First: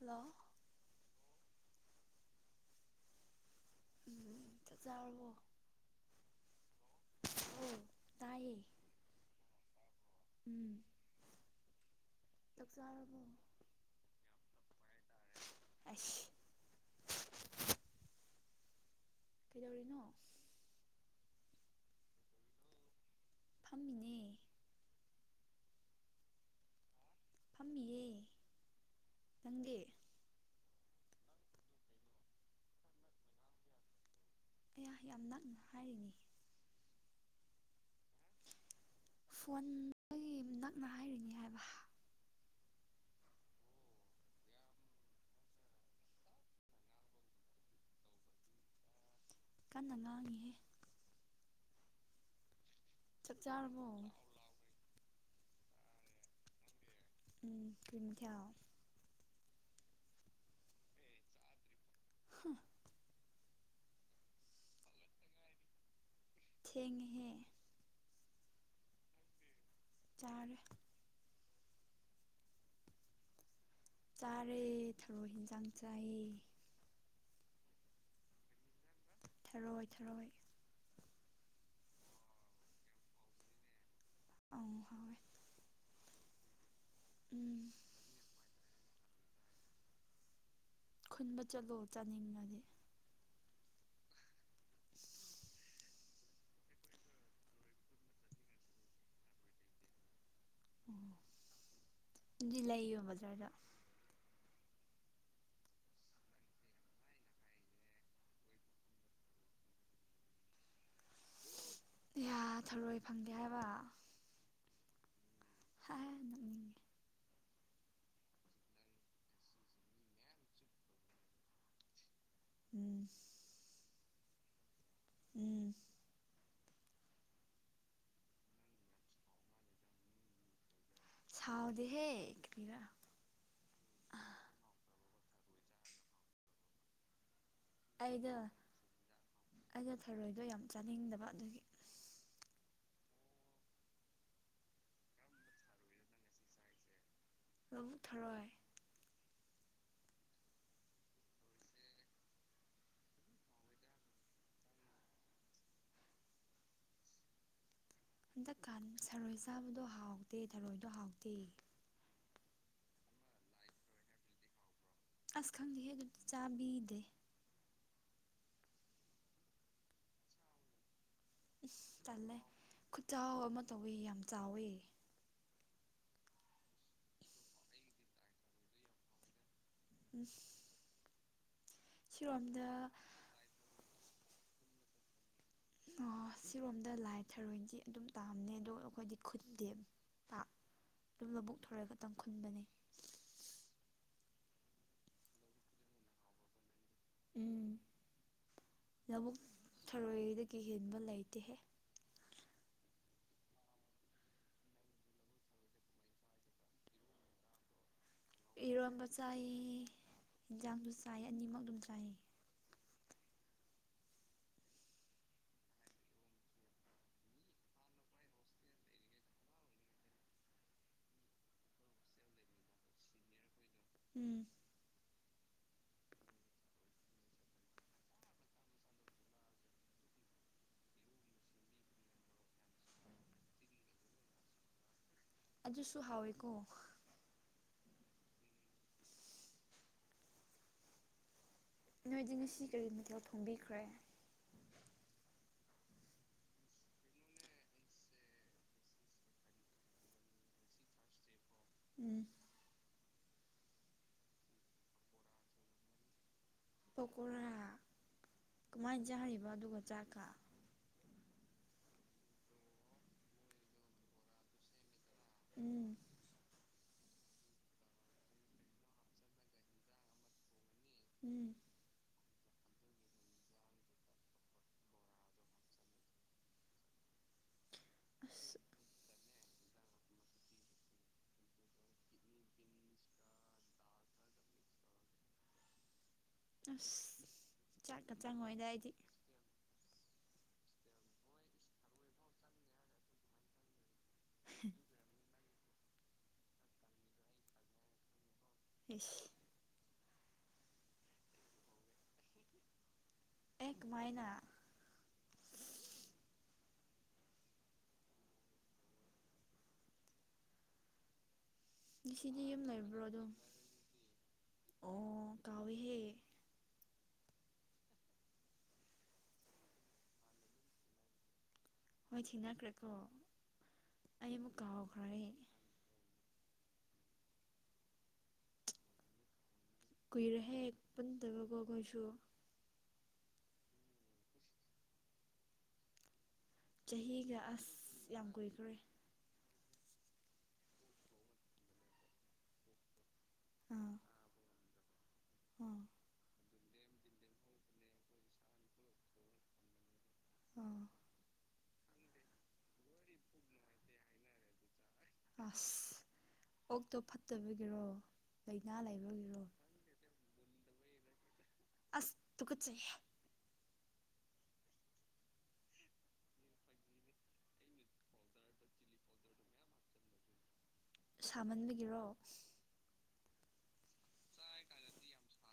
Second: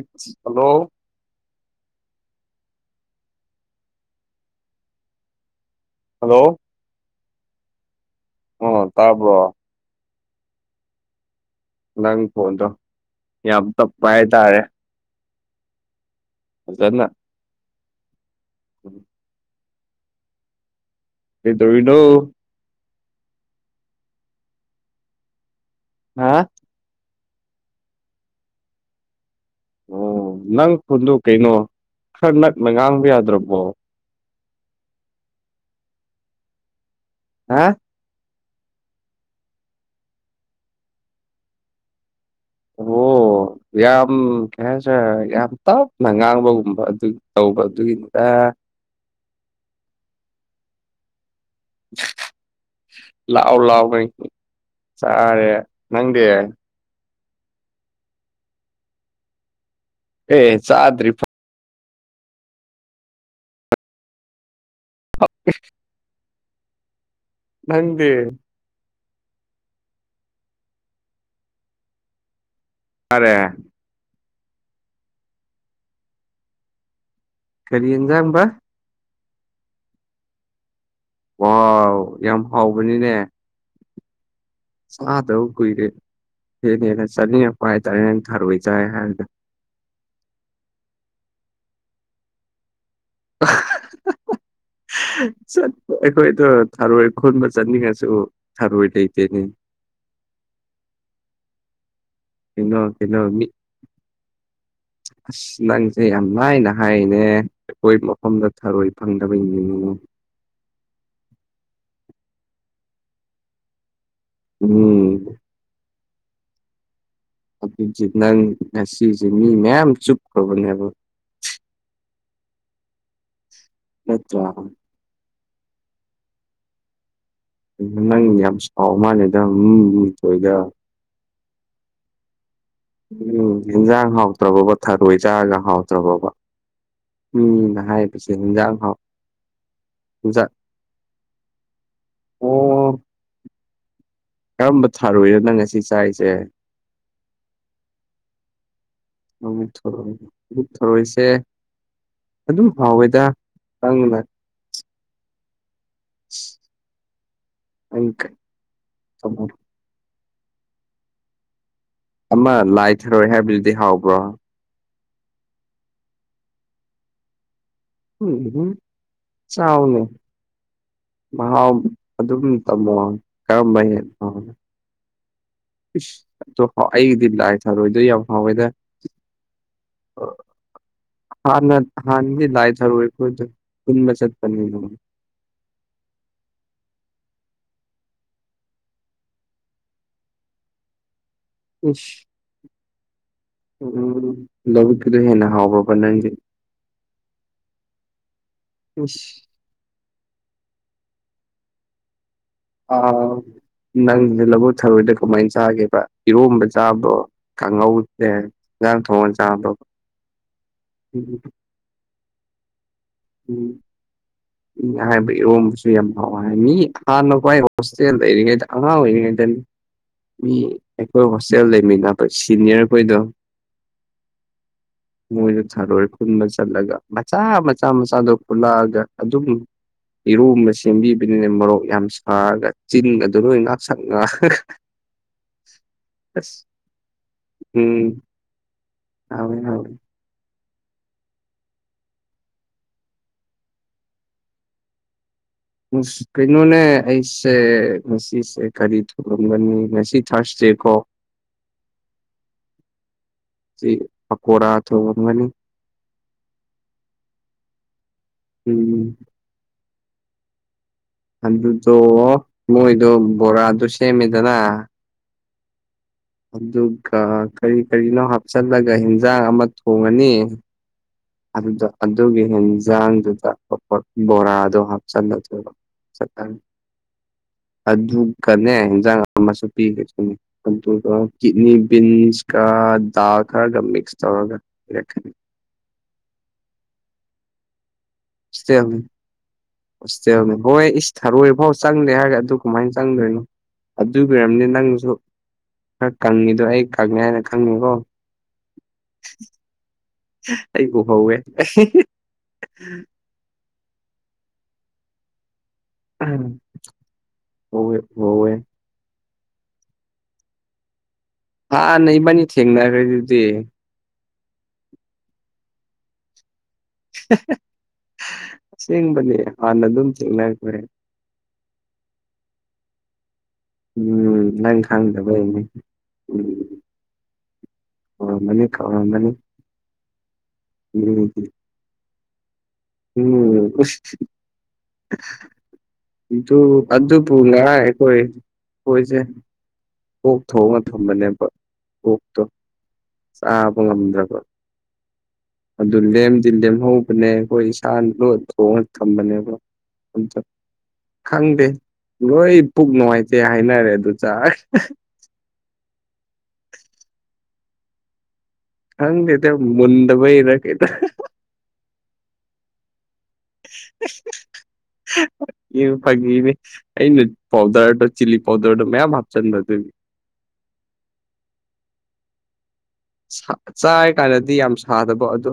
Hello hello ꯎꯝ ꯆꯥꯛ ꯆꯔꯕꯣ ꯍꯜꯂꯣ ꯑꯣ ꯇꯌꯦ ꯇꯥꯔꯕꯣ ꯎꯝ ꯅꯪ ꯐꯣꯟꯗꯣ ꯆꯥꯛ ꯆꯥꯔꯕꯣ ꯌꯥꯝ ꯇꯞꯄ ꯍꯥꯏꯇꯥꯔꯦ ꯑꯁ ꯑꯗꯨꯅ ꯎꯔꯤ [unintelligible] ꯀꯩꯗꯧꯔꯤꯅꯣ ꯀꯩꯗꯧꯔꯤꯅꯣ ꯐꯝꯃꯤꯅꯦ ꯍꯥ ꯐꯝꯃꯤꯌꯦ ꯅꯪꯗꯦ ꯑꯣ ꯅꯪ ꯈꯨꯨꯟꯗ ꯀꯩꯅꯣ ꯈꯔ ꯅꯛꯅ ꯉꯥꯡꯕ ꯌꯥꯗ꯭ꯔꯕꯣ ꯑꯩꯍ ꯌꯥꯝ ꯅꯛꯅ ꯍꯥꯏꯔꯤꯅꯤ ꯍꯥ ꯐꯣꯟ ꯅꯛꯅ ꯍꯥꯏꯔꯤꯅꯦ ꯍꯥꯏꯕ ꯑꯣ ꯌꯥꯝ ꯀꯩ ꯍꯥꯏꯁꯔꯦ ꯌꯥꯝ ꯇꯞꯅ ꯉꯥꯡꯕꯒꯨꯝꯕ ꯑꯗꯨ ꯇꯧꯕ ꯑꯗꯨꯒꯤꯗꯨꯗ ꯀꯟꯅ ꯉꯥꯡꯉꯤꯍꯦ ꯆꯥꯛ ꯂꯥꯛꯑꯣ ꯆꯥꯔꯕꯣ ꯂꯥꯛꯑꯣ ꯅꯣꯏ ꯆꯥꯔꯦ ꯅꯪꯗꯦ ꯎꯝ ꯀ꯭ꯔꯤ ꯃꯊꯦꯜ ꯑꯦ ꯆꯗ꯭ꯔꯤ ꯐ ꯍꯪ ꯑꯣꯀꯦ ꯊꯦꯡꯉꯦꯍꯦ ꯅꯪꯗꯦ ꯆꯔꯦ ꯐꯔꯦ ꯆꯥꯔꯦ ꯊꯔꯣꯏ ꯍꯟꯁꯥꯡ ꯆꯥꯏꯌꯦ ꯀꯔꯤ ꯌꯦꯖꯝꯕ ꯊꯔꯣꯏ ꯊꯔꯣꯏ ꯋꯥ ꯌꯥꯝ ꯍꯥꯎꯕꯅꯤꯅꯦ ꯑꯪ ꯍꯥꯎꯋꯦ ꯆꯥꯗꯕ ꯀꯨꯏꯔꯦ ꯍꯦꯟꯅ ꯍꯦꯟꯅ ꯎꯝ ꯆꯠꯅꯤꯡꯉꯛꯄ ꯀꯥꯏ ꯇꯔꯦ ꯊꯥꯔꯣꯏ ꯆꯥꯏ ꯍꯥꯏꯔ ꯈꯨꯟꯕ ꯆꯠꯂꯣ ꯆꯥꯅꯤꯡꯉꯗꯤ [inaudible] ꯑꯩꯈꯣꯏꯗ ꯊꯥꯔꯣꯏ ꯈꯨꯟꯕ ꯆꯠꯅꯤꯡꯉꯁꯨ ꯊꯥꯔꯣꯏ ꯂꯩꯇꯦꯅꯦ ꯎꯝ ꯅꯪꯗꯤ ꯀꯩꯅ ꯂꯩꯌꯣ ꯀꯩꯅ ꯃꯤ ꯕꯖꯥꯔꯗ ꯑꯁ ꯅꯪꯁꯩ ꯌꯥꯝꯃꯥꯏꯅ ꯍꯥꯏꯅꯦ ꯑꯩꯈꯣꯏ ꯃꯐꯝꯗ ꯊꯔꯣꯏ ꯐꯪꯗꯕ ꯏꯅꯤ ꯌꯥꯌꯥ ꯊꯔꯣꯏ ꯐꯪꯗꯦ ꯍꯥꯏꯕ ꯎꯝ ꯍ ꯍ ꯃꯤꯅꯦ ꯑꯗꯨ ꯅꯪ ꯉꯁꯤꯁꯤꯦ ꯃꯤ ꯃꯌꯥꯝ ꯆꯨꯞꯈꯅꯦꯕꯣ ꯎꯝ ꯆꯠꯆ ꯎꯝ ꯅꯪ ꯌꯥꯝ ꯁꯥꯎ ꯃꯥꯜꯦꯗꯊꯣꯏꯗ ꯁꯥꯎꯗꯦ ꯍꯦ ꯀ ꯈꯔ ꯎꯝ ꯏꯟꯖꯥꯡ ꯍꯥꯎꯇ꯭ꯔꯕꯕ ꯊꯔꯣꯏ ꯆꯥꯔꯒ ꯍꯥꯎꯇ꯭ꯔꯕꯕ ꯎꯝ ꯑꯩꯅ ꯑꯩꯅ ꯊꯔꯣꯏꯗꯣ ꯍꯦꯟꯖꯥꯡ ꯌꯥꯝ ꯆꯥꯅꯤꯡꯗꯕ ꯑꯗꯨꯒꯤ ꯑꯣ ꯀꯔꯝꯕ ꯊꯥꯔꯨꯏꯅꯣ ꯅꯪ ꯉꯁꯤ ꯆꯥꯏꯔꯤꯁꯦ ꯂꯧꯕꯨꯛ ꯊꯔꯣꯏ ꯅꯨꯃꯤꯠ ꯊꯔꯣꯏ ꯅꯨꯃꯤꯠ ꯊꯔꯣꯏꯁꯦ ꯎ ꯑꯗꯨꯝ ꯍꯥꯎꯋꯦꯗꯪꯅ [unintelligible] ꯍꯟꯗꯛ ꯀꯥꯟ ꯁꯔꯣꯏ ꯆꯥꯕꯗꯣ ꯍꯥꯎꯇꯦ ꯊꯔꯣꯏꯗꯣ ꯍꯥꯎꯇꯦ ꯑꯃ ꯂꯥꯏꯊꯔꯣꯏ ꯍꯥꯏꯕꯗꯨꯗꯤ ꯍꯥꯎꯕ꯭ꯔꯣ ꯑꯁ ꯈꯪꯗꯦꯍꯦ ꯑꯗꯨꯗꯤ ꯆꯥꯕꯤꯗꯦ ꯎꯝ ꯍꯝ ꯆꯥꯎꯅꯦ ꯃꯍꯥꯎ ꯇꯜꯂꯦ ꯑꯗꯨꯝ ꯇꯝꯃꯣ ꯈꯨꯠꯆꯥꯎ ꯑꯃ ꯀꯔꯝꯕ ꯇꯧꯋꯦ ꯌꯥꯝ ꯍꯦꯟꯂꯤꯅꯣ ꯆꯥꯎꯋꯦ ꯢꯁ ꯑꯩꯒꯤꯗꯤ ꯂꯥꯢ ꯊꯔꯣꯏꯗꯣ ꯌꯥꯝ ꯍꯥꯎꯢꯗ ꯎꯝ ꯍꯥꯟꯅ ꯍꯥꯟꯅꯗꯤ ꯂꯥꯏ ꯁꯤꯔꯣꯝꯗ ꯊꯥꯔꯣꯢ [unintelligible] ꯈꯨꯟꯕ ꯆꯠꯄꯅꯤ ꯑꯗꯨ ꯁꯤꯔꯣꯝꯗ ꯂꯥꯏ ꯊꯔꯣꯏꯗꯤ ꯑꯗꯨꯝ ꯇꯥꯝꯅꯦ ꯑꯗꯣ ꯑꯩꯈꯣꯏꯗꯤ ꯈꯨꯟꯗꯦ ꯄꯥꯛ ꯂꯧꯕꯨꯛ ꯊꯥꯔꯣꯢ ꯈꯛꯇ ꯈꯨꯟꯕꯅꯦ ꯎꯝ ꯎꯝ ꯂꯧꯕꯨꯛꯀꯤꯗꯣ ꯍꯦꯟꯅ ꯍꯥꯎꯕ꯭ꯔꯕ ꯅꯪꯗꯤ ꯎꯝ ꯏꯁ ꯂꯧꯕꯨꯛ ꯊꯔꯣꯏꯗꯒꯤ ꯍꯦꯟꯕ ꯂꯩꯇꯦꯍꯦ ꯑꯥ ꯅꯪꯗꯤ ꯂꯧꯕꯨꯛ ꯊꯔꯣꯏꯗꯨ ꯀꯃꯥꯏꯅ ꯆꯥꯒꯦꯕ ꯏꯔꯣꯝꯕ ꯆꯥꯕꯣ ꯀꯥꯡꯉꯧ ꯏꯔꯣꯟꯕ ꯆꯥꯏꯌꯦ ꯢꯟꯖꯥꯡꯁꯨ ꯆꯥꯏ ꯑꯅꯤꯃꯛ ꯑꯗꯨꯝ ꯆꯥꯏꯌꯦ ꯎꯝ ꯃꯤꯅ ꯍꯥꯏꯕ ꯏꯔꯣꯝꯕꯁꯨ ꯌꯥꯝ ꯍꯥꯎꯋꯦ ꯍꯥꯏ ꯃꯤ ꯍꯥꯟꯅ ꯋꯥꯏ ꯍꯣꯁꯇꯦꯜ ꯂꯩꯔꯤꯉꯩꯗ ꯑꯉꯥꯡ ꯑꯣꯢꯔꯤꯉꯩꯗꯅꯤ ꯃꯤ ꯑꯩꯈꯣꯏ ꯍꯣꯁꯇꯦꯜ ꯂꯩꯃꯤꯟꯅꯕ ꯁꯤꯅꯤꯌꯔ ꯈꯣꯏꯗꯣ ꯎꯝ ꯃꯣꯏꯁꯨ ꯁꯥꯔꯣꯏ ꯈꯨꯟꯗ ꯆꯠꯂꯒ ꯃꯆꯥ ꯃ ꯃꯥꯆ ꯃꯆꯥꯥꯗꯣ ꯄꯨꯜꯂꯥꯛꯑꯒ ꯑꯗꯨꯝ ꯏꯔꯣꯟꯕ ꯁꯦꯝꯕꯤꯕꯅꯤꯅ ꯃꯣꯔꯣꯛ ꯌꯥꯝ ꯁꯥꯔꯒ ꯆꯤꯟꯒꯥꯡꯗꯨ ꯂꯣꯏ ꯉꯥꯛꯁꯛ ꯉꯥꯡꯑꯒ ꯑꯗꯨꯁꯨ ꯍꯥꯎꯢꯀꯣ ꯎꯝ ꯍꯥꯎꯏ ꯍꯥꯎꯏ ꯅꯣꯏꯗꯤ ꯉꯁꯤ ꯀꯔꯤ ꯃꯊꯦꯜ ꯊꯣꯡꯕꯤꯈ꯭ꯔꯦ ꯀꯩꯅꯣꯅꯦ ꯑꯩꯁꯦ ꯉꯁꯤꯁꯦ ꯀꯔꯤ ꯊꯣꯡꯔꯝꯒꯅꯤ ꯉꯁꯤ ꯊꯥ꯭ꯔꯁꯗꯦ ꯀꯣ ꯎꯝ ꯑꯁꯤ ꯄꯀꯣꯔꯥ ꯊꯣꯡꯉꯝꯒꯅꯤ ꯄꯀꯣꯔꯥ ꯀꯃꯥꯏꯅ ꯎꯝ ꯆꯥꯔꯤꯕ ꯑꯗꯨꯒ ꯆꯥꯛꯀ ꯑꯗꯨꯗꯣ ꯃꯣꯏꯗꯣ ꯕꯣꯔꯥꯗꯣ ꯁꯦꯝꯃꯦꯗꯅ ꯎꯝ ꯑꯗꯨꯒ ꯀꯔꯤ ꯀꯔꯤꯅꯣ ꯍꯥꯞꯆꯜꯂꯒ ꯌꯦꯟꯖꯥꯡ ꯑꯃ ꯊꯣꯡꯉꯅꯤ ꯎꯝ ꯑꯗꯨꯒꯤ ꯍꯦꯟꯖꯥꯡꯗꯨꯗ ꯕꯣꯔꯥꯗꯣ ꯍꯥꯞꯆꯜꯂꯗꯣꯏꯕ ꯑꯁ ꯑꯗꯨꯒꯅꯦ ꯍꯦꯟꯖꯥꯡ ꯑꯃꯁꯨ ꯄꯤꯒꯗꯣꯢꯅꯤ ꯑꯗꯨꯒ ꯀꯤꯠꯅꯤ ꯕꯤꯟꯁꯀ ꯗꯥꯜ ꯈꯔꯒ ꯃꯤꯛꯁ ꯇꯧꯔꯒ ꯄꯤꯔꯛꯀꯅꯤ ꯑꯁ ꯆꯥꯛꯀ ꯆꯪꯉꯣꯏꯗ ꯑꯩꯗꯤ ꯁꯇꯦꯜꯅꯤ ꯍꯣꯁꯇꯦꯜꯅꯤ ꯍꯣꯏ ꯏꯁ ꯊꯔꯣꯏ ꯐꯥꯎ ꯆꯪꯗꯦ ꯍꯥꯏꯔꯒ ꯑꯗꯨ ꯀꯃꯥꯏꯅ ꯆꯪꯗꯣꯏꯅꯣ ꯑꯗꯨ ꯑꯣꯏꯔꯝꯅꯤ ꯅꯪꯁꯨ ꯈꯔ ꯀꯪꯉꯤꯗꯣ ꯑꯩ ꯀꯪꯉꯦ ꯍꯥꯏꯅ ꯈꯪꯉꯦꯀꯣ ꯢꯁ ꯑꯩ ꯎꯍꯧꯋꯦ ꯑꯦ ꯀꯃꯥꯢꯅ ꯎꯍꯧꯋꯦ ꯎꯍꯧꯋꯦ ꯍꯥꯟꯅ ꯉꯁꯤꯗꯤ ꯏꯕꯥꯅꯤ ꯌꯨꯝ ꯂꯩꯕ꯭ꯔꯣ ꯑꯗꯨꯝ ꯊꯦꯡꯅꯈ꯭ꯔꯦꯗꯨꯗꯤ ꯑꯣ ꯀꯥꯎꯏ ꯍꯦ ꯑꯁꯦꯡꯕꯅꯦ ꯍꯥꯟꯅ ꯑꯗꯨꯝ ꯊꯦꯡꯅꯈ꯭ꯔꯦ ꯍꯣꯏ ꯊꯦꯡꯅꯈ꯭ꯔꯦꯀꯣ ꯑꯩ ꯎꯝ ꯑꯃꯨꯛ ꯅꯪ ꯀꯥꯎꯈ꯭ꯔꯦ ꯈꯪꯗꯕꯩꯅꯤ ꯎꯝ ꯀꯧꯔꯃꯅꯤ ꯀꯧꯔꯃꯅꯤ ꯀꯨꯏꯔꯦ ꯍꯦ ꯄꯨꯟꯗꯕꯀꯣ ꯑꯈꯣꯏꯁꯨ ꯎꯝ ꯑꯗꯨ ꯑꯗꯨꯄꯨ ꯆꯍꯤꯒ ꯑꯁ ꯉꯔꯥꯡ ꯑꯀꯣꯏ ꯌꯥꯝ ꯀꯨꯏꯈ꯭ꯔꯦ ꯑꯈꯣꯏꯁꯦ ꯑꯣꯛ ꯊꯣꯡꯉ ꯊꯝꯕꯅꯦꯕ ꯑꯣꯛꯇꯣ ꯆꯥꯕ ꯑꯥ ꯉꯝꯗ꯭ꯔꯕ ꯑꯥ ꯑꯗꯨ ꯂꯦꯝ ꯇꯤꯟ ꯂꯦꯝ ꯍꯧꯕꯅꯦ ꯑꯩꯈꯣꯏ ꯏꯁꯥꯅ ꯊꯣꯡꯑ ꯊꯝꯕꯅꯦꯕ ꯑꯗꯨꯗꯥ ꯑꯥ ꯈꯪꯗꯦ ꯂꯣꯏ ꯄꯨꯛ ꯅꯨꯡꯉꯥꯏꯇꯦ ꯍꯥꯏꯅꯔꯦ ꯑꯗꯨ ꯆꯥ ꯑꯁ ꯑꯣꯛꯇꯣ ꯐꯠꯇꯕꯒꯤꯔꯣ ꯂꯥꯏꯅꯥ ꯂꯩꯕꯒꯤꯔꯣ ꯈꯪꯗꯦꯗ ꯃꯨꯟꯗꯕꯩꯔ ꯀꯩꯗ [unintelligible] ꯑꯁ ꯇꯨꯀꯠꯆꯩꯍꯦ [unintelligible] ꯐꯒꯤꯅꯤ ꯐꯒꯤꯅꯤ ꯑꯩꯅ ꯄꯥꯎꯗꯔꯗꯣ ꯆꯤꯂꯤ ꯄꯥꯎꯗꯔ ꯃꯌꯥꯝ ꯍꯥꯞꯆꯟꯕ ꯑꯗꯨꯒꯤ ꯁꯥꯃꯟꯕꯒꯤꯔꯣ ꯆꯥꯢ ꯀꯥꯟꯗꯗꯤ ꯌꯥꯝ ꯁꯥꯗꯕ ꯑꯗꯣ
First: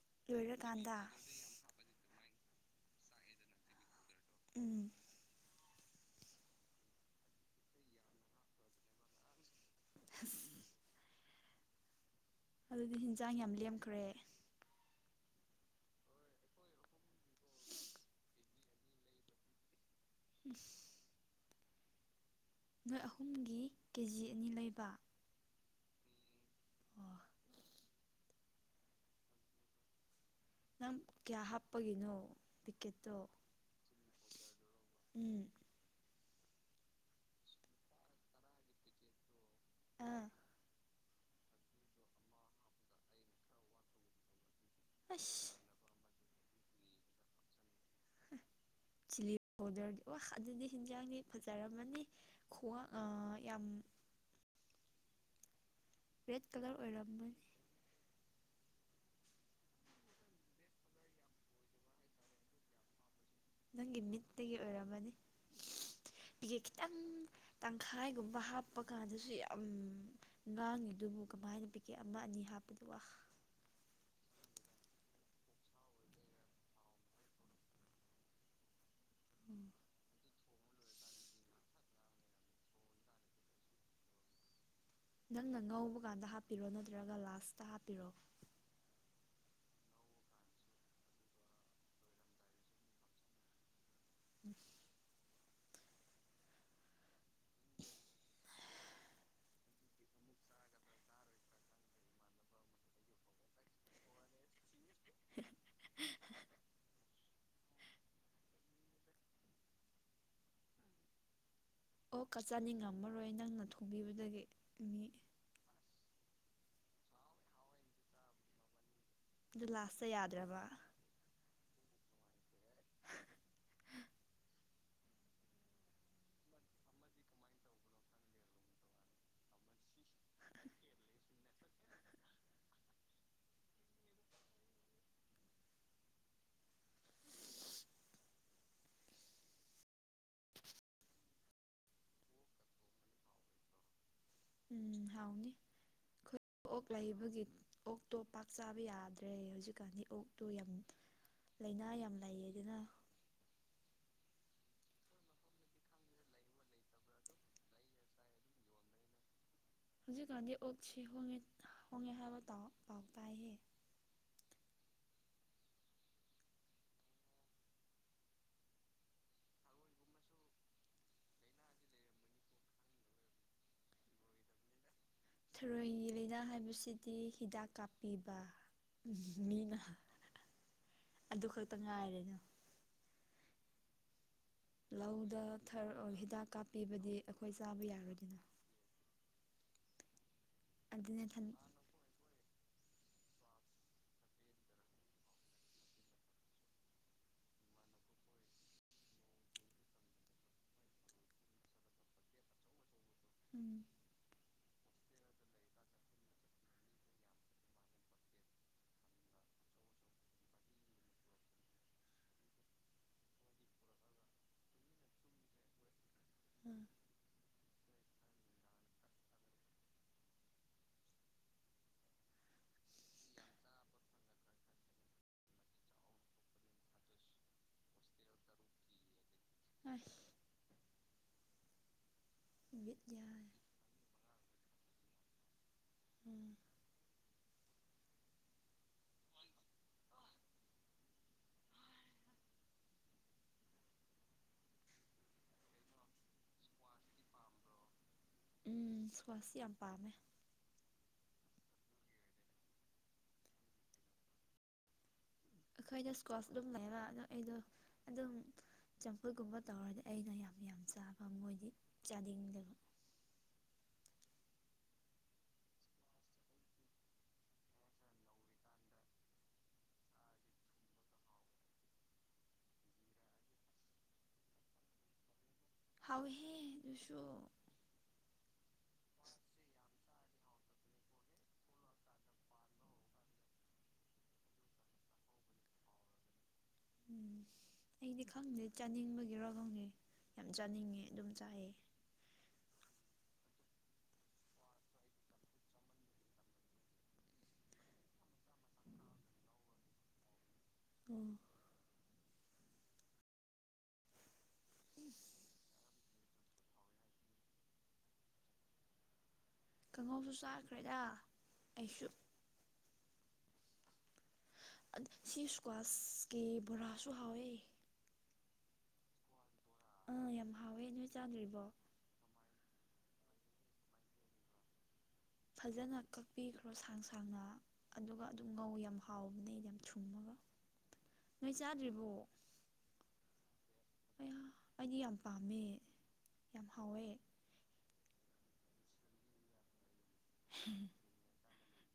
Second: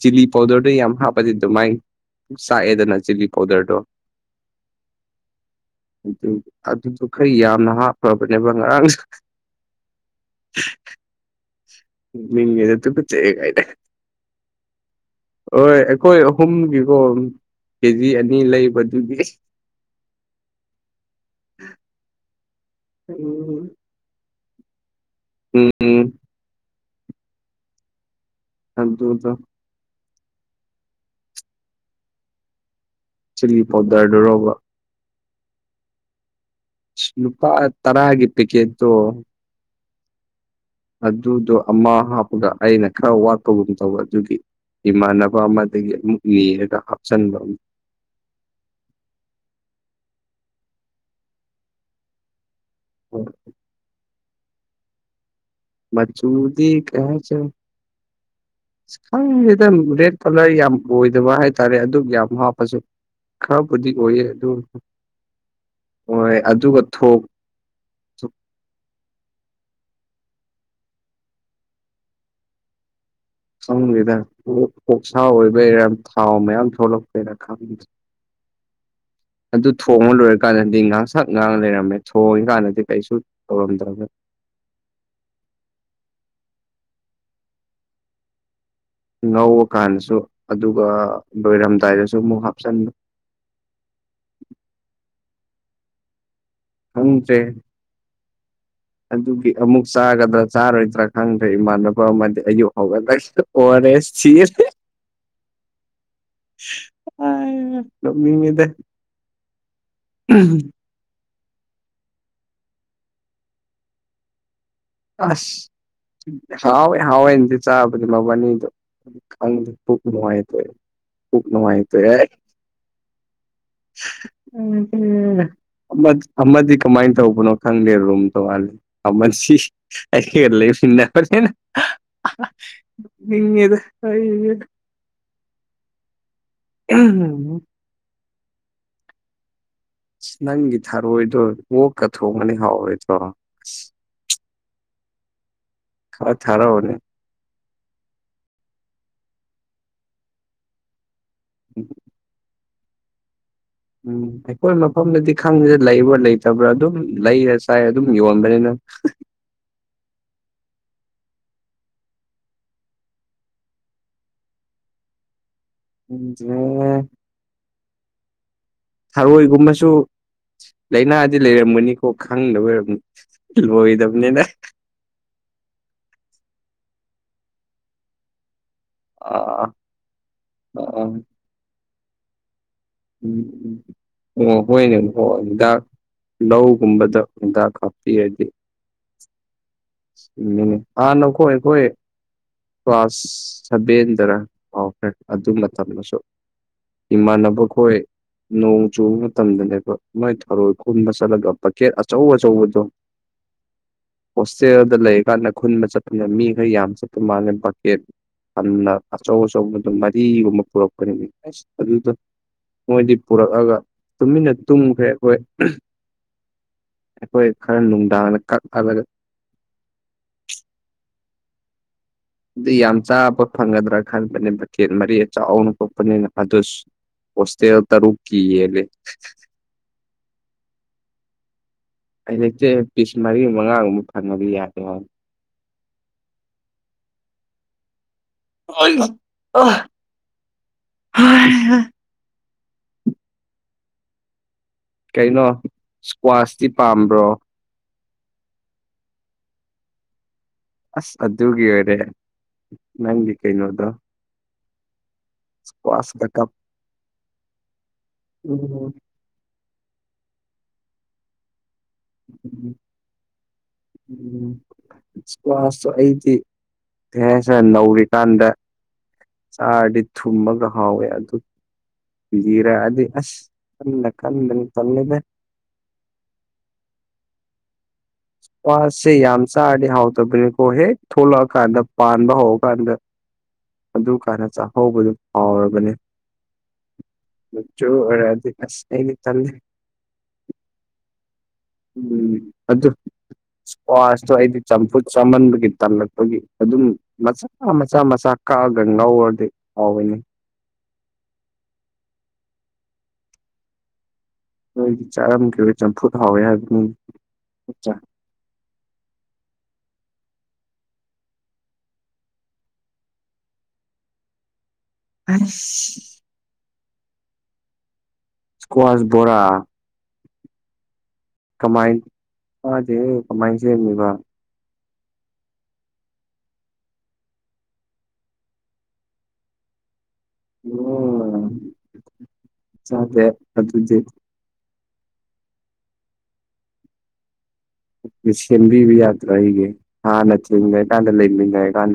ꯆꯤꯂꯤ ꯄꯥꯎꯗꯔꯗꯣ ꯌꯥꯝ ꯂꯣꯏꯔꯀꯥꯟꯗ ꯍꯥꯞꯄꯗꯤ ꯑꯗꯨꯃꯥꯏ ꯆꯥꯛꯑꯦꯗꯅ ꯆꯤꯂꯤ ꯄꯥꯎꯗꯔꯗꯣ ꯎꯝ ꯑꯗꯨ ꯑꯗꯨꯗꯨ ꯈꯔ ꯌꯥꯝꯅ ꯍꯥꯞꯄꯈ꯭ꯔꯕꯅꯦꯕ ꯉꯔꯥꯡ [inaudible] ꯃꯤꯡꯒꯤꯔ ꯑꯗꯨꯗꯤ ꯇꯨꯒꯠꯆꯩ ꯍꯤꯟꯖꯥꯡ ꯌꯥꯝ ꯀꯥꯏꯅ ꯂꯦꯝꯈ꯭ꯔꯦ ꯍꯣꯏ ꯑꯩꯈꯣꯏ ꯑꯍꯨꯝꯒꯤꯀꯣ ꯀꯦꯖꯤ ꯑꯅꯤ ꯂꯩꯕꯗꯨꯒꯤ ꯅꯣꯏ ꯑꯍꯨꯝꯒꯤ ꯎꯝ ꯀꯦ ꯖꯤ ꯑꯅꯤ ꯂꯩꯕ ꯎꯝ ꯋꯥ ꯑꯗꯨꯗ ꯅꯪ ꯀꯌꯥ ꯍꯥꯞꯄꯒꯤꯅꯣ ꯇꯤꯛꯀꯦꯠꯇꯣ ꯆꯤꯂꯤ ꯄꯥꯎꯗꯔꯗꯨꯔꯣꯕ ꯎꯝ ꯂꯨꯄꯥ ꯇꯔꯥꯒꯤ ꯄꯦꯀꯦꯠꯇꯣ ꯑꯥ ꯑꯗꯨꯗꯣ ꯑꯃꯥ ꯍꯥꯞꯄꯒ ꯑꯩꯅ ꯈꯔ ꯋꯥꯠꯄꯒꯨꯝ ꯇꯧꯕ ꯑꯗꯨꯒꯤ ꯏꯃꯥꯟꯅꯕ ꯑꯁ ꯑꯃꯥ ꯗꯒꯤ ꯑꯃꯨꯛ ꯅꯤꯔꯒ ꯍꯥꯞꯆꯟꯕ ꯆꯤꯂꯤ ꯄꯥꯎꯗꯔꯗꯤ ꯑꯣ ꯑꯗꯨꯗꯤ ꯍꯤꯟꯖꯥꯡꯗꯤ ꯐꯖꯔꯝꯃꯥꯅꯤ ꯈꯨꯋꯥꯥꯛ ꯑꯃꯨꯛ꯫ ꯑꯥ ꯌꯥꯝ ꯔꯦꯠ ꯃꯆꯨꯗꯤ ꯀꯂꯔ ꯀꯩ ꯑꯣꯏꯔꯝꯃꯅꯤ ꯍꯥꯏꯁꯤꯔꯥ ꯈꯪꯗꯗꯦꯗꯥ ꯔꯦꯠ ꯀꯂꯔ ꯌꯥꯝ ꯑꯣꯏꯗꯕ ꯍꯥꯏꯇꯥꯔꯦ ꯑꯗꯨꯛ ꯌꯥꯝ ꯍꯥꯞꯄꯁꯨ ꯈꯔꯕꯨꯗꯤ ꯅꯪꯒꯤ ꯑꯣꯏꯌꯦ ꯑꯗꯨ ꯃꯤꯠꯇꯒꯤ ꯑꯣꯏꯔꯝꯃꯅꯤ ꯍꯣꯏ ꯄꯤꯀꯦꯠ ꯑꯗꯨꯒ ꯈꯤꯇꯪ ꯊꯣꯛ ꯇꯪꯈꯥꯏꯒꯨꯝꯕ ꯍꯥꯞꯄ ꯀꯥꯟꯗꯁꯨ ꯌꯥꯝ ꯉꯥꯡꯉꯤꯗꯨꯕꯨ ꯀꯃꯥꯏꯅ ꯄꯤꯀꯦꯠ ꯑꯃ ꯑꯅꯤ ꯍꯥꯞꯄꯗꯤ ꯋꯥ ꯈꯪꯗꯦꯗ ꯑꯣꯛꯁꯥ ꯑꯣꯏꯕꯩꯔꯥ ꯊꯥꯎ ꯃꯌꯥꯝ ꯊꯣꯛꯂꯛꯄꯩꯔ ꯈꯪꯗꯦ ꯑꯗꯨ ꯊꯣꯡꯉ ꯂꯣꯢ ꯀꯥꯟꯗꯗꯤ ꯉꯥꯡꯁꯛ ꯉꯥꯡ ꯂꯩꯔꯝꯃꯦ ꯊꯣꯡꯉꯤꯀꯥꯟꯗꯗꯤ ꯀꯩꯁꯨ ꯇꯧꯔꯝꯗꯕꯥ ꯅꯪꯅ ꯉꯧꯕ ꯀꯥꯟꯗ ꯍꯥꯞꯄꯤꯔꯣ ꯅꯠꯇ꯭ꯔꯒ ꯂꯥꯁꯇ ꯍꯥꯞꯄꯤꯔꯣ ꯉꯧꯕꯀꯥꯟꯗꯁꯨ ꯑꯗꯨꯒ ꯂꯣꯏꯔꯝꯗꯥꯏꯗꯁꯨ ꯑꯃꯨꯛ ꯍꯥꯞꯆꯟꯕ ꯎꯝ ꯈꯪꯗ꯭ꯔꯦ ꯑꯗꯨꯒꯤ ꯑꯃꯨꯛ ꯆꯥꯒꯗ꯭ꯔꯥ ꯆꯥꯔꯣꯏꯗ꯭ꯔꯥ ꯈꯪꯗ꯭ꯔꯦ ꯏꯃꯥꯟꯅꯕ ꯑꯃꯗꯤ ꯑꯌꯨꯛ ꯍꯧꯒꯠꯂꯒꯥ ꯑꯣꯑꯥꯔꯔꯦꯁ ꯊꯤꯔꯦ [unintelligible] ꯑꯥ ꯅꯣꯛꯅꯤꯡꯉꯤꯗꯥ ꯎꯝ ꯑꯣꯛꯀꯥ ꯆꯥꯅꯤꯡ ꯉꯝꯃꯔꯣꯏ ꯅꯪꯅ ꯊꯣꯡꯕꯤꯕꯗꯒꯤ ꯑꯁ ꯍꯥꯎꯋꯦ ꯍꯥꯎꯋꯦꯅꯗꯤ ꯆꯥꯕꯗꯤ ꯃꯕꯥꯅꯤꯗꯣ ꯑꯗꯨ ꯈꯪꯗꯦ ꯂꯥꯁꯇ ꯄꯨꯛꯄꯨ ꯅꯨꯡꯉꯥꯏꯇꯦ ꯌꯥꯗ꯭ꯔꯕ ꯄꯨꯛꯅꯨꯉꯥꯏꯇꯦ [inaudible] ꯑꯃꯥꯗꯤ ꯀꯃꯥꯏꯅ ꯇꯧꯕꯅꯣ ꯈꯪꯗꯦ ꯔꯨꯝ ꯇꯣꯉꯥꯜꯂꯤ ꯑꯃꯥꯗꯤ ꯑꯩꯒꯥ ꯂꯩꯕꯥ ꯁꯤꯅ ꯐꯖꯥꯅ ꯅꯣꯛꯅꯤꯡꯉꯤꯗꯥ [inaudible] ꯎꯝ [inaudible] ꯅꯪꯒꯤ ꯊꯥꯔꯣꯏꯗꯣ ꯑꯣꯛꯀꯥ ꯊꯣꯡꯉꯥꯗꯤ ꯍꯥꯎꯔꯣꯏꯗꯔꯣ ꯎꯝ ꯍꯥꯎꯅꯤ ꯈꯔ ꯈꯣꯢ ꯑꯣꯛ ꯊꯥꯔꯛꯑꯣꯅꯦ ꯂꯩꯕꯒꯤ ꯑꯣꯛꯇꯣ ꯄꯥꯛ ꯆꯥꯕ ꯌꯥꯗ꯭ꯔꯦ ꯍꯧꯖꯤꯛꯀꯥꯟꯗꯤ ꯑꯣꯛꯇꯣ ꯌꯥꯝ ꯂꯥꯏꯅꯥ ꯌꯥꯝ ꯂꯩꯌꯦꯗꯥꯅ ꯎꯝ ꯑꯩꯈꯣꯏ ꯃꯐꯝꯗꯗꯤ ꯈꯪꯗꯗꯦ ꯂꯩꯕ꯭ꯔꯥ ꯂꯩꯇꯕ꯭ꯔꯥ ꯑꯗꯨꯝ ꯂꯩꯔ ꯆꯥꯏ ꯑꯗꯨꯝ ꯌꯣꯟꯕꯅꯤꯅ ꯍꯧꯖꯤꯛꯀꯥꯟꯗꯤ ꯑꯣꯛꯁꯤ ꯍꯣꯡꯉꯦ ꯍꯣꯡꯉꯦ ꯍꯥꯏꯕꯥ ꯄꯥꯎ ꯇꯥꯏꯅꯦ ꯈꯪꯗꯔꯦ ꯊꯔꯣꯏꯒꯨꯝꯕꯁꯨ ꯂꯥꯏꯅꯥꯗꯤ ꯂꯩꯔꯝꯒꯅꯤꯀꯣ ꯈꯪꯗꯕꯩ ꯑꯣꯏꯔꯝꯅꯤ ꯂꯣꯏꯗꯕꯅꯤꯅ ꯊꯔꯣꯏꯒꯤ ꯂꯥꯏꯅꯥ ꯍꯥꯏꯕꯁꯤꯗꯤ ꯍꯤꯗꯥꯛ ꯀꯥꯞꯄꯤꯕ ꯎꯝ ꯑꯥ ꯃꯤꯅ ꯑꯥ ꯑꯗꯨ ꯈꯛꯇꯥ ꯉꯥꯏꯔꯦꯅ ꯎꯝ ꯎꯝ ꯍꯣꯏꯅꯦ ꯂꯧꯗ ꯍꯤꯗꯥꯛ ꯊꯔꯣꯏ ꯍꯤꯗꯥꯛ ꯀꯥꯞꯄꯤꯕꯗꯤ ꯂꯧꯒꯨꯝꯕꯗ ꯑꯩꯈꯣꯏ ꯍꯤꯗꯥꯛ ꯆꯥꯕ ꯌꯥꯔꯣꯏꯗꯅ ꯍꯥꯞꯄꯤꯔꯥꯗꯤ ꯑꯗꯨꯅ ꯍꯥꯟꯅ ꯒꯣ ꯊꯟ ꯑꯩꯈꯣꯢ ꯀ꯭ꯂꯥꯁ ꯁꯥꯕꯦꯟꯗꯔꯥ ꯀꯥꯎꯈ꯭ꯔꯦ ꯑꯗꯨ ꯃꯇꯝꯗꯁꯨ ꯏꯃꯥꯟꯅꯕ ꯈꯣꯏ ꯅꯣꯡ ꯆꯨꯕ ꯃꯇꯝꯗꯅꯦꯕ ꯃꯣꯏ ꯊꯔꯣꯏ ꯈꯨꯟꯕꯥ ꯆꯠꯂꯒ ꯕꯥꯀꯦꯠ ꯑꯆꯧ ꯑꯆꯧꯕꯗꯣ ꯎꯝ ꯆꯦꯜꯗ ꯂꯩ ꯀꯥꯟꯗ ꯈꯨꯟꯗ ꯆꯠꯄꯗ ꯃꯤꯈꯩ ꯌꯥꯝ ꯆꯠꯄ ꯃꯥꯜꯂꯦ ꯕꯀꯦꯠ ꯊꯥꯟꯅ ꯑꯆꯧ ꯑꯆꯧꯕ ꯑꯗꯨꯝ ꯃꯔꯤꯒꯨꯝꯕ ꯄꯨꯔꯛꯄꯅꯤ ꯑꯁ ꯑꯗꯨꯗ ꯃꯣꯏꯗꯤ ꯄꯨꯔꯛꯑꯒ ꯇꯨꯃꯤꯟꯅ ꯇꯨꯝꯈ꯭ꯔꯦ ꯑꯩꯈꯣꯏ ꯑꯝ ꯍꯣꯏ ꯈꯔꯅ ꯅꯨꯡꯗꯥꯡꯗ ꯀꯛꯂꯒ ꯑꯗꯨ ꯌꯥꯝ ꯆꯥꯕ ꯐꯪꯒꯗ꯭ꯔꯥ ꯈꯟꯕꯅꯦ ꯕꯀꯦꯠ ꯃꯔꯤ ꯆꯥꯎꯅ ꯈꯣꯠꯄꯅꯤꯅ ꯑꯗꯨꯁꯨ ꯍꯣꯁꯇꯦꯜ ꯇꯔꯨꯛꯀꯤ ꯌꯦꯜꯂꯦ ꯑꯁ ꯑꯩ ꯂꯩꯆꯦ ꯑ ꯕꯤꯠ ꯄꯤꯁ ꯃꯔꯤ ꯌꯥꯏ ꯃꯉꯥꯒꯨꯝꯕ ꯐꯪꯉꯥꯗꯤ ꯌꯥꯔꯦ ꯎꯝ [inaudible] ꯀꯩꯅꯣ ꯏꯁꯀ꯭ꯋꯥꯁꯇꯤ ꯄꯥꯝꯕ꯭ꯔꯣ ꯎꯝ ꯁ꯭ꯋꯥꯁꯇꯤ ꯌꯥꯝ ꯄꯥꯝꯃꯦ ꯑꯁ ꯑꯗꯨꯒꯤ ꯑꯣꯏꯔꯦ ꯅꯪꯒꯤ ꯀꯩꯩꯅꯣꯗꯣ ꯑꯩꯈꯣꯏꯗ ꯏꯁꯀ꯭ꯋꯥꯁ ꯀꯞ ꯑꯗꯨꯝ ꯂꯩꯕ ꯑꯗꯣ ꯑꯩꯗꯣ ꯑꯗꯨꯝ ꯎꯝ ꯑꯩꯗꯨꯒꯨꯝꯕ ꯇꯧꯔꯗꯤ ꯑꯩꯅ ꯌꯥꯝ ꯌꯥꯝ ꯆꯥꯕ ꯃꯣꯏꯗꯤ ꯆꯥꯅꯤꯡꯗꯕ [unintelligible] ꯀ꯭ꯂꯥꯁꯇꯣ ꯑꯩꯗꯤ ꯀꯩ ꯍꯥꯢꯁꯤꯔꯥ ꯅꯧꯔꯤꯀꯥꯟꯗ ꯆꯥꯔꯗꯤ ꯊꯨꯝꯃꯒ ꯍꯥꯎꯋꯦ ꯑꯗꯨ ꯂꯤꯔꯛꯑꯗꯤ ꯑꯁ ꯀꯟꯅ ꯀꯟꯕꯅꯦ ꯇꯜꯂꯤꯗ ꯍꯥꯎꯏꯍꯦ ꯑꯗꯨꯁꯨ ꯋꯥꯁꯦ ꯌꯥꯝ ꯆꯥꯔꯗꯤ ꯍꯥꯎꯇꯕꯅꯤꯀꯣ ꯍꯦꯛ ꯊꯣꯛꯂꯛꯑꯀꯥꯟꯗ ꯄꯥꯟꯕ ꯍꯧꯔꯀꯥꯟꯗ ꯑꯗꯨ ꯀꯥꯟꯗ ꯆꯥꯛꯍꯧꯕꯗꯨ ꯍꯥꯎꯔꯕꯅꯦ ꯎꯝ ꯃꯆꯨ ꯑꯩꯗꯤ ꯑꯣꯏꯔꯛꯑꯗꯤ ꯈꯪꯗꯦ ꯑꯁ ꯑꯩꯗꯤ ꯆꯥꯅꯤꯡꯕꯒꯤꯔ ꯇꯜꯂꯦ ꯈꯪꯗꯦ ꯌꯥꯝ ꯆꯥꯅꯤꯡꯉꯦ ꯑꯗꯨꯝ ꯆꯥꯏꯌꯦ ꯎꯝ ꯑꯗꯨ ꯏꯁꯀ꯭ꯋꯥꯁꯇꯣ ꯑꯩꯗꯤ ꯆꯝꯐꯨꯠ ꯆꯥꯝꯃꯟꯕꯒꯤ ꯇꯜꯂꯛꯄꯒꯤ ꯑꯗꯨꯝ ꯃꯆꯥ ꯃꯆꯥ ꯃꯆꯥ ꯀꯛꯑꯒ ꯉꯥꯎꯔꯗꯤ ꯍꯥꯎꯋꯅꯦ ꯑꯣ ꯅꯣꯏꯗꯤ ꯆꯥꯔꯝꯈꯤꯔꯣꯏ ꯆꯝꯐꯨꯠ ꯍꯥꯎꯋꯦ ꯍꯥꯏꯕꯅꯤ ꯀꯥꯡꯉꯧꯁꯨ ꯆꯥꯈ꯭ꯔꯦꯗ ꯑꯩꯁꯨ ꯁꯤ ꯑꯁ ꯏꯁꯀ꯭ꯋꯥꯁꯀꯤ ꯕꯣꯔꯥꯁꯨ ꯍꯥꯎꯋꯦ ꯏꯁ꯭ꯀ꯭ꯋꯥꯁ ꯕꯣꯔꯥ ꯑꯥ ꯌꯥꯝ ꯍꯥꯎꯋꯦ ꯅꯣꯏ ꯆꯥꯗ꯭ꯔꯤꯕꯣ ꯀꯃꯥꯏꯅ ꯃꯥꯗꯦ ꯀꯃꯥꯏꯅ ꯁꯦꯝꯃꯤꯕ ꯐꯖꯅ ꯀꯛꯄꯤꯈ꯭ꯔꯣ ꯁꯥꯡ ꯁꯥꯡꯅ ꯑꯗꯨꯒ ꯑꯗꯨꯝ ꯉꯧ ꯌꯥꯝ ꯍꯥꯎꯕꯅꯦ ꯑꯩ ꯌꯥꯝ ꯊꯨꯝꯃꯒ ꯑꯣ ꯅꯣꯏ ꯆꯥꯗ꯭ꯔꯤꯕꯣ ꯆꯥꯗꯦ ꯑꯗꯨꯗ ꯑꯩ ꯑꯩꯗꯤ ꯌꯥꯝ ꯄꯥꯝꯃꯦ ꯌꯥꯝ ꯍꯥꯎꯋꯦ ꯁꯦꯝꯕꯤꯕ ꯌꯥꯗ꯭ꯔꯣ ꯑꯩꯒꯤ ꯍꯥꯟꯅ ꯊꯤꯡꯒ ꯀꯥꯟꯗ ꯂꯩꯃꯤꯟꯅꯩ ꯀꯥꯟꯗ